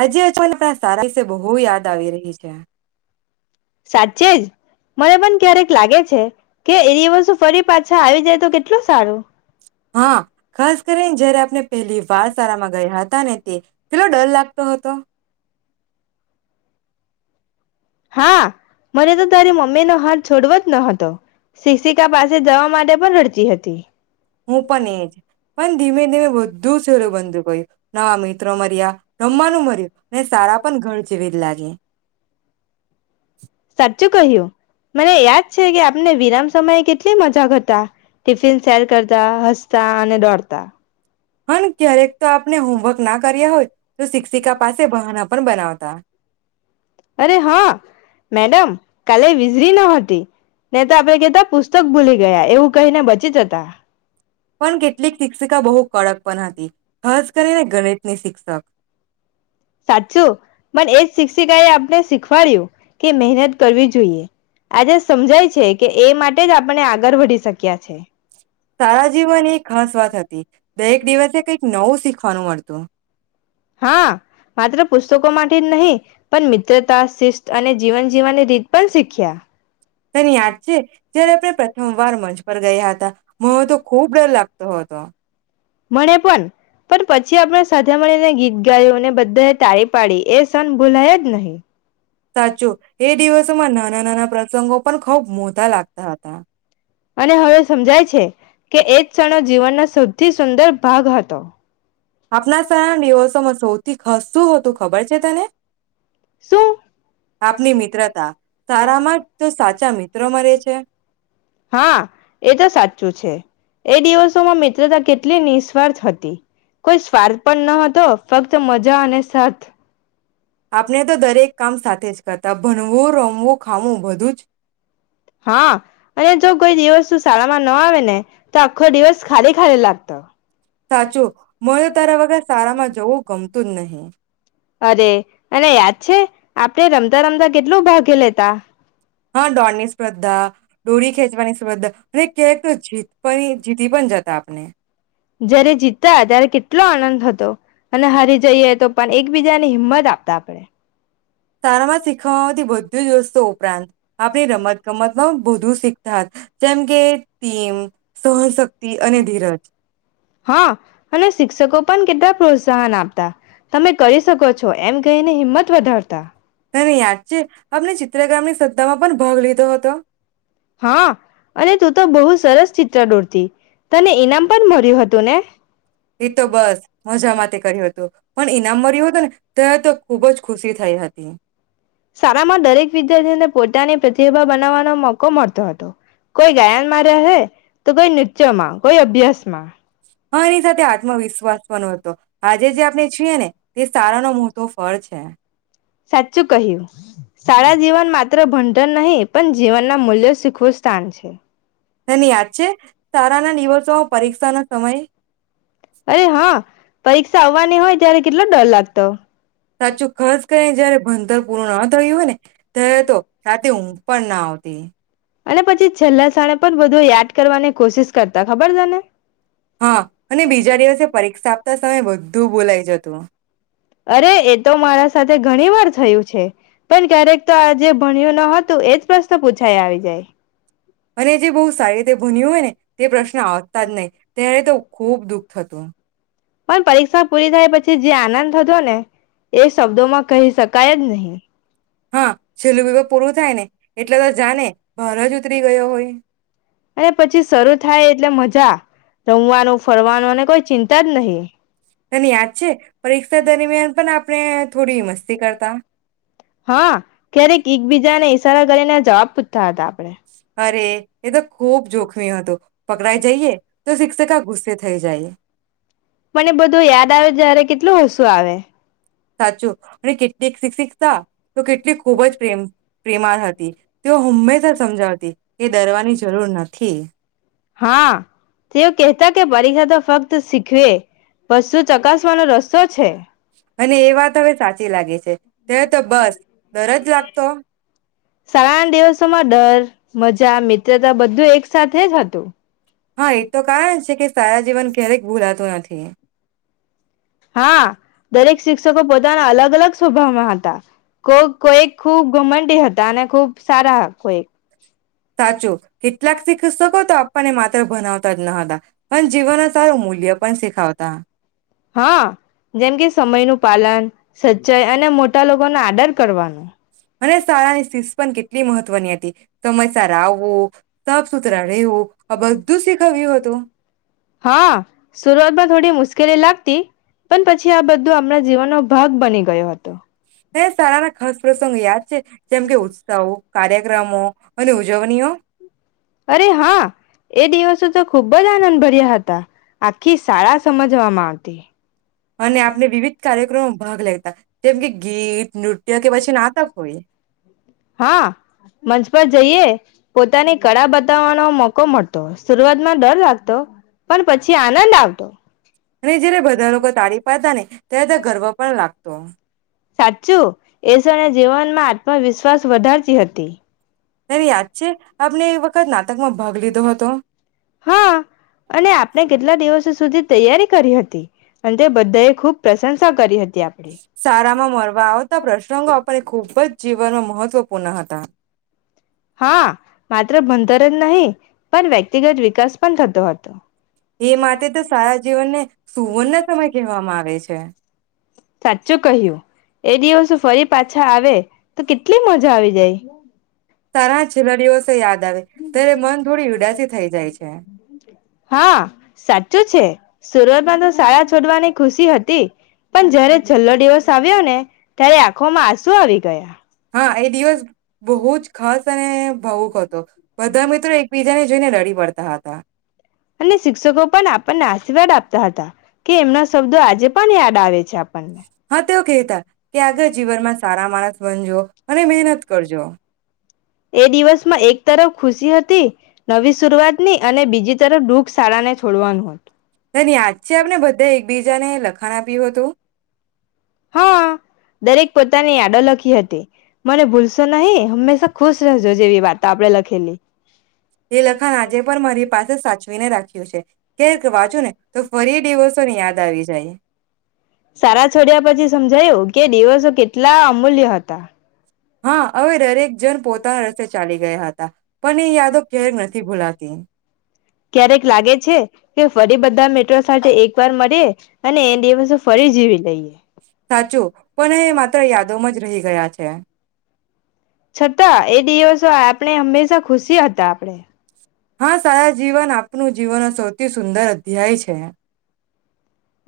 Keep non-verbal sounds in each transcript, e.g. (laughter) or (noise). આજે અચાનક (unintelligible) સારા બહુ યાદ આવી રહી છે. સાચે જ મને પણ ક્યારેક લાગે છે કે એ દિવસો ફરી પાછા આવી જાય તો કેટલું સારું! હા, ખાસ કરીને જયારે આપને પહેલી વાર શાળામાં ગયા હતા ને તે કેટલો ડર લાગતો હતો. હા મને તો તારી મમ્મી નો હાથ છોડવો જ ન હતો શિક્ષિકા પાસે જવા માટે પણ રડતી હતી. હું પણ એજ પણ ધીમે ધીમે બધુ (unintelligible) બંધુ (unintelligible) નવા મિત્રો મળયા રમવાનું મર્યું ને સારા પણ ઘર જેવી જ લાગે સાચું કહ્યું, મને યાદ છે કે આપને વિરામ સમયે કેટલી મજા કરતા ટિફિન શેર કરતા, હસતા અને દોડતા હ ને ક્યારેક તો આપણે હોમવર્ક ના કર્યા હોય તો શિક્ષિકા પાસે બહાના પણ બનાવતા. તા. અરે હ મેડમ કાલે વિઝળી ન હતી ને તો આપણે કહેતા પુસ્તક ભૂલી ગયા એવું કહીને બચી જતા. પણ કેટલીક શિક્ષિકા બહુ કડક પણ હતી ખાસ કરીને ગણિતની શિક્ષક સાચું પણ એજ શિક્ષિકા એ આપને શીખવાડ્યું કે મહેનત કરવી જોઈએ આજે સમજાય છે કે એ માટે જ આપણે આગળ વધી શક્યા છે. સારા જીવન એ ખાસ વાત હતી દરેક દિવસે કઈક નવું શીખવાનું મળતું. તો હા માત્ર પુસ્તકો માટે જ નહીં પણ મિત્રતા, શિસ્ત અને જીવન જીવવાની રીત પણ શીખ્યા. તને યાદ છે જયારે આપણે પ્રથમ વાર મંચ પર ગયા હતા મને તો ખુબ ડર લાગતો. તો હતો. મણે પણ પણ પછી આપણે સાથે મળીને ગીત ગાયું ને બધાએ તાળી પાડી એ શણ ભૂલાય જ નહી. સાચું એ દિવસોમાં નાના-નાના પ્રસંગો પણ ખુબ મોટા લાગતા હતા. અને હવે સમજાય છે કે એ જ ક્ષણો જીવનનો સૌથી સુંદર ભાગ હતો. આપણા સારા દિવસોમાં સૌથી થી ખાશ શું હતું ખબર છે તને. શું આપની મિત્રતા સારામાં તો સાચા મિત્રો મળે છે હા એ તો સાચું છે. એ દિવસોમાં મિત્રતા કેટલી નિસ્વાર્થ હતી કોઈ સ્વાર્થ પણ ન હતો ફક્ત મજા અને સાથ આપણે તો દરેક કામ સાથે જ કરતા ભણવું, રમવું ખાવું બધું જ હા, અને જો કોઈ દિવસ શાળામાં ના આવે ને તો આખો દિવસ ખાલી ખાલી લાગતો. સાચું મને તો તારા વગર સારામાં જવું ગમતું જ નહી. અરે અને યાદ છે આપડણે રમતા રમતા કેટલું ભાગે લેતા. હા, દોડની સ્પર્ધા, ડોરી ખેંચવાની સ્પર્ધા અને ક્યારેક તો જીત જીતી પણ જતા આપણે. આપને જયારે જીતા ત્યારે કેટલો આનંદ હતો અને હારી જઈએ તો પણ એકબીજાની હિંમત આપતા આપણે. સારામાં શીખવામાં આવતી બધી જ વસ્તુ ઉપરાંત આપણી રમત ગમત બધું શીખતા હતા. જેમ કે ટીમ સહનશક્તિ અને ધીરજ હા અને શિક્ષકો પણ કેટલા પ્રોત્સાહન આપતા. તમે કરી શકો છો એમ કઈને હિંમત વધારતા. તને યાદ છે, અમને જી ચિત્રકામની સ્પર્ધામાં પણ ભાગ લીધો હતો. હા અને તું તો બહુ સરસ ચિત્ર દોરતી. તને ઈનામ પણ મળર્યું હતું ને? એ તો બસ મજા માટે કર્યું હતું પણ ઈનામ મળ્યું હતું ને ત્યારે તો ખૂબજ ખુશી થઈ હતી. શાળામાં દરેક વિદ્યાર્થીને પોતાની પ્રતિભા બનાવવાનો મોકો મળતો હતો. કોઈ ગાયનમાં રહે, તો કોઈ નૃત્યમાં, કોઈ અભ્યાસમાં. હા એની સાથે આત્મવિશ્વાસ પણ હતો. તો આજે જે આપણે છીએ ને તે શાળાનો મોટો ફળ છે. સાચું કહ્યું, શાળા જીવન માત્ર ભણતર નહી પણ જીવનના મૂલ્ય શીખવું સ્થાન છે. તને યાદ છે શાળાના દિવસોમાં પરીક્ષા નો સમય? અરે હા, પરીક્ષા આવવાની હોય ત્યારે કેટલો ડર લાગતો. સાચું, ખાસ કરીને જયારે ભણતર પૂરું ન થયું હોય ને ત્યારે તો રાતે ઊંઘ પણ ના આવતી. અને પછી છેલ્લા ક્ષણે પણ બધું યાદ કરવાની કોશિશ કરતા ખબર તને? હા અને બીજા દિવસે પરીક્ષા આપતા સમયે બધું ભૂલાય જતું. અરે એ તો મારા સાથે ઘણી વાર થયું છે. પણ ક્યારેક તો આજે ભણ્યું ન હતું એજ પ્રશ્ન પૂછાય આવી જાય. અને જે બહુ સારી રીતે ભણ્યું હોય ને તે પ્રશ્ન આવતા જ નહીં ત્યારે તો ખુબ દુઃખ થતું. પણ પરીક્ષા પૂરી થયા પછી જે આનંદ થતો ને એ શબ્દોમાં કહી શકાય જ નહી. હા, છેલ્લું પેપર પૂરું થાય ને એટલે તો જાને ભાર જ ઉતરી ગયો હોય. અને પછી શરૂ થાય એટલે મજા. રમવાનું, ફરવાનું અને કોઈ ચિં તા જ નહીં. તને યાદ છે? પરીક્ષા દરમિયાન પણ આપણે થોડી મસ્તી કરતા. હા, ક્યારેક એકબીજાને ઈ સારા કરીને જવાબ પૂછતા હતા. આપણે અરે, એ તો ખૂબ જોખમી હતું. પકડાઈ જઈએ તો શિક્ષિકા ગુસ્સે થઈ જાય. મને બધું યાદ આવે ત્યારે કેટલું હસવું આવે. સાચું, અને કેટ (unintelligible) સિક્ષીક્તા તો કેટલી ખૂબ જ પ્રેમ પ્રેમાળ હતી. તેઓ હંમ્મેશા સમજાવતી કે, ડરવાની જરૂર નથી. હા, તેઓ કેહતા કે પરીક્ષા તો ફક્ત શીખવે. પશું ચકાસવાનો રસ્તો છે. અને એ વાત હવે સાચી લાગે છે. (inaudible) બસ ડર જ લાગતો (unintelligible) શાળાના દિવસોમાં ડર, મજા, મિત્રતા બધુ તે એક સાથે જ હતું. હા એ તો કારણ છે, કે સારા જીવન ક્યારેક ભૂલાતું નથી. (inaudible) હા! દરેક શિક્ષકો પોતાના અલગ અલગ સબ સો ભામાં હતા. કો કોઈ ખૂબ મંડ તે હતા. અને ખુબ સારા કોઈ. સાચું કેટલાક શિક્ષકો તો આપણને માત્ર ભનાવતા જ ન હતા. પણ જીવન સારું મૂલ્ય પણ શીખાવતા. હા જેમ કે સમય નું પાલન સચ્ચાઈ અને મોટા લોકોનો આદર કરવા. મને સારાની શિસ પણ કે કેટલી મહત્વની હતી. સમયસર આવવું, સાફ સુથરા રહેેવું, આ બધું શીખવ્યું હતું. હા શરૂઆતમાં થોડી મુશ્કેલી લાગતી પણ પછી આ બધું આમણાં જીવનનો ભાગ બની ગયો. (unintelligible) કેમ સારા મા. (unintelligible) પ્રસંગો યાદ જેમ કે ઉત્સાહો. કાર્યક્રમો અને ઉજવણીઓ (inaudible) અરે હા એ દિવસ તો ખુબ જ આનંદભર્યા હતા. આખી શાળા સમજવામાં આવતી. અને આપને વિવિધ કાર્યક્રમો. (unintelligible) જેમ કે, ગીત નૃત્ય કે પછી નાતક હા મંચ પર જઈએ. પોતાની કળા બતાવવાનો મોકો મળતો, શરુઆત માં ડર લાગતો, પણ પછી આનંદ આવતો. અને જય્યારે બધા લોકો તાળી પાડતા ને. તે તો, ગર્વ પણ લાગતો. સાચું એ (inaudible) જને જીવન માં આત્મવિશ્વાસ વધારતી હતી. તને યાદ છે.? આપને એક વખત નાટકમાં ભાગ લીધો હતો. હા અને આપણે કેટલા દિવસો સુધી તૈયારી કરી હતી. અને તે બધા એ ખુબ પ્રશંસા કરી હતી આપણી. સારામાં મળવા આવતા પ્રસંગો આપને ખુબ જ જીવનમાં મહત્વ પુનઃ હતા. હા માત્ર ભંધરન જ નહી. પણ વ્યક્તિગત વિકાસ પણ થતો હતો. એ માટે તો સારા જીવનને સુવર્ણસમય કહેવામાં આવે છે. સાચું કહ્યું એ દિવસો ફરી પાછા આવે તો કેટલી મજા આવી જાય. તારા છેલ્લા દિવસો યાદ આવે. ત્યારે મન થોડી ઉદા પછી થઈ જાય છે. હા સાચું છે. સુરતમાં તો શાળા છોડવાની ખુશી હતી પણ જયારે છેલ્લો દિવસ આવ્યો ને ત્યારે આંખોમાં આંસુ શું હારી ગયા? હા એ દિવસ બહુ જ ખાસ અને ભાવુક હતો. બધા મિત્રો એકબીજાને જોઈને રડી પડતા હતા. અને શિક્ષકો પણ આપણને આશીર્વાદ આપતા હતા કે એમના શબ્દો આજે પણ યાદ આવે છે આપણને. હા તેવો કહેતા ત્યાગળ જીવન માં સારા માણસ (unintelligible) જો અને મહેનત કરજો. તિ નવી શૂરઆત ની અને બીજી તરફ દુઃખ શાળાને છોડવાનું હતું તને યાદ છે આપને બધે બીજાને લખાણ આપ્યું હતું. હા. દરેક પોતાને યાદો લખી કિ હતી. મને ભૂલશો નહીં. હંમેશા ખુશ રહેજો જેવી વાતો આપણે લખ લખેલી એ લખાણ આજે પણ મારી પાસે સાચવીને રાખ રાખ્યું છે. કે તે વાંચું ને તો ફરી દીવોસો ની યાદ આવી જાય. શાળા છોડ્યા પછી સમજાયું કે દિવસો કેટલા અમૂલ્ય હતા. હા હવે દરેક જન પોતાના રસ્તે ચાલી ગયા હત હતા. પણ એ યાદો ક્યારેક નથી ભૂલાતી ક્યારેક લાગે છે કે ફરી બધા મી ત્ર સાથે એક વાર મળીએ. અને એ દિવસો ફરી જીવી લઈએ. સાચું, પણ એ માત્ર યાદોમાં જ રહી ગયા છે. છતાં એ દિવસો આ પણે હંમેશા ખુશી હતા આપણેે. હા, સારા જીવન આ પનું જીવનનો સૌથી સુંદર અધ્યાય છે.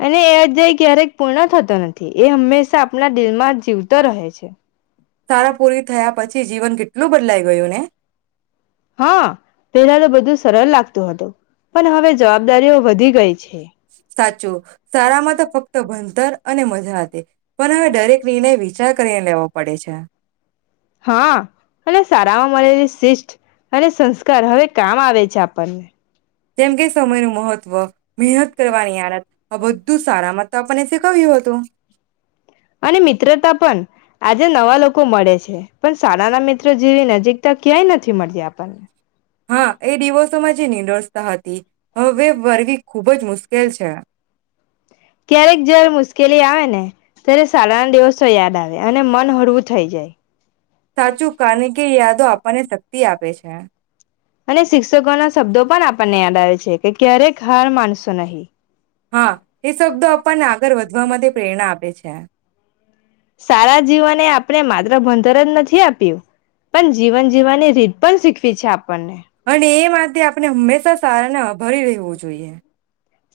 અને એ અધ્યાય ક્યારેક પૂર્ણ થતો નથી. એ હંમેશા આપણા દિલમાં જીવતો રહે છે. સારા પૂરી થયા પછી જીવન કેટ ટલું બદલાઈ ગયું ને? હા, પેલા તો બધું સરળ લાગતું હતું. પણ હવે જવાબદારીઓ વધી ગઈ છે સાચું, સારામાં તો ફક્ત ભનતર અને મજા હતી. પણ હવે દરેક નિર્ણય વિચાર કરીને લેવો પડે છે. હા, અને સારામાં મળેલી શિષટ અને સંસ્કાર હવે કામ આવે છે આપણને. જેમ કે સમયનું મહત્વ, મેહનત કરવાની આદત. આ બધું સારામાં તો આપણને શીખવ્યું હતું. અને મિત્રતા પન. આજે નવા લોકો મળે છે. પણ શાળાના મિત્રો જેવી નજીકતા ક્યાંય નથી મળતી આપણને. હા, એ ડિવસોમાં જે નિડસ્તા હતી હવે વરવી ખૂબ જ મુશ્કેલ છે. ક્યારેક જ્યારે મુશ્કેલી આવે ને ત્યારે સાલાના દિવસો યાદ આવે અને મન હળવું થઈ જાય. સાચું, કાને કે એ યાદો આપને શક્તિ આ પે છે. અને શિક્ષકોના શબ્દો પણ આપણને યાદ આવે છે કે, ક્યારેક હાર માનસો નહી. હા, એ શબ્દો આપણને આગળ વધવા માટે પ્રેરણા આપે છે. સારા જીવને આપણે માત્ર ભણતર જ નથી આપ્યું. પન જીવન જીવાની રીત પણ શીખવી છે આ અને એ માટે આપણે હમ્મેશા સારાના ભરી રેહવું જોઈએ.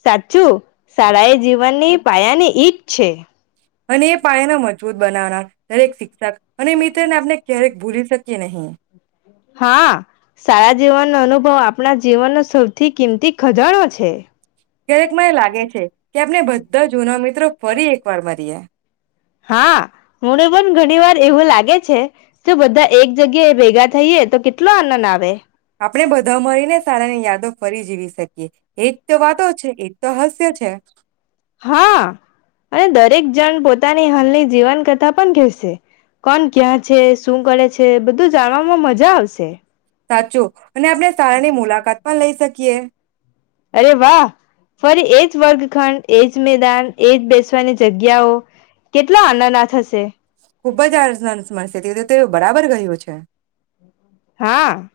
સાચું, શાળા એ જીવનની પાયાની ઈટ છે. અને એ પાયાને મજબૂત બનાવનાર દરેક શિક્ષક અને મિત્રને આપને ક્યારેક ભૂલી શકીએ નહીં. હા, સારા જીવનનો અનુભવ આપણા જીવનનો સૌથી કિંમતી ખજાણો છે. ક્યારેક મને લાગે છે કે, આપને બદ્ધા જૂના મિત્રો ફરી એકવાર મરીએ. હા, મને પણ ઘણી વાર એવું લાગે છે કે બધા એક જગ્યાએ ભેગા થઈએ તો કેટલો આનન આવે. આપણે બધા મળીને સારાની યાદો ફરી જીવી સકીએ. એજ તો વાતો છે. એજ તો હાસ્ય છે. હા અને દરેક જણ પોતાની હાલની જીવન કથા પન કહેશે. કોન ક્યાં છે, શું કરે છે બધું જાણવામાં મજા આવશે. સાચું, અને આપને સારાની મુલાકાત પણ લઈ શકીએ. અરે વાહ ફરી એજ વર્ગખંડ, એજ મેદાન, એજ બેસવાની જગ્યાઓ કેટલા આનાના થશે. ખુબ જ (unintelligible) મળશે (unintelligible) તેઓ બરાબર કહ્યું છે. હા.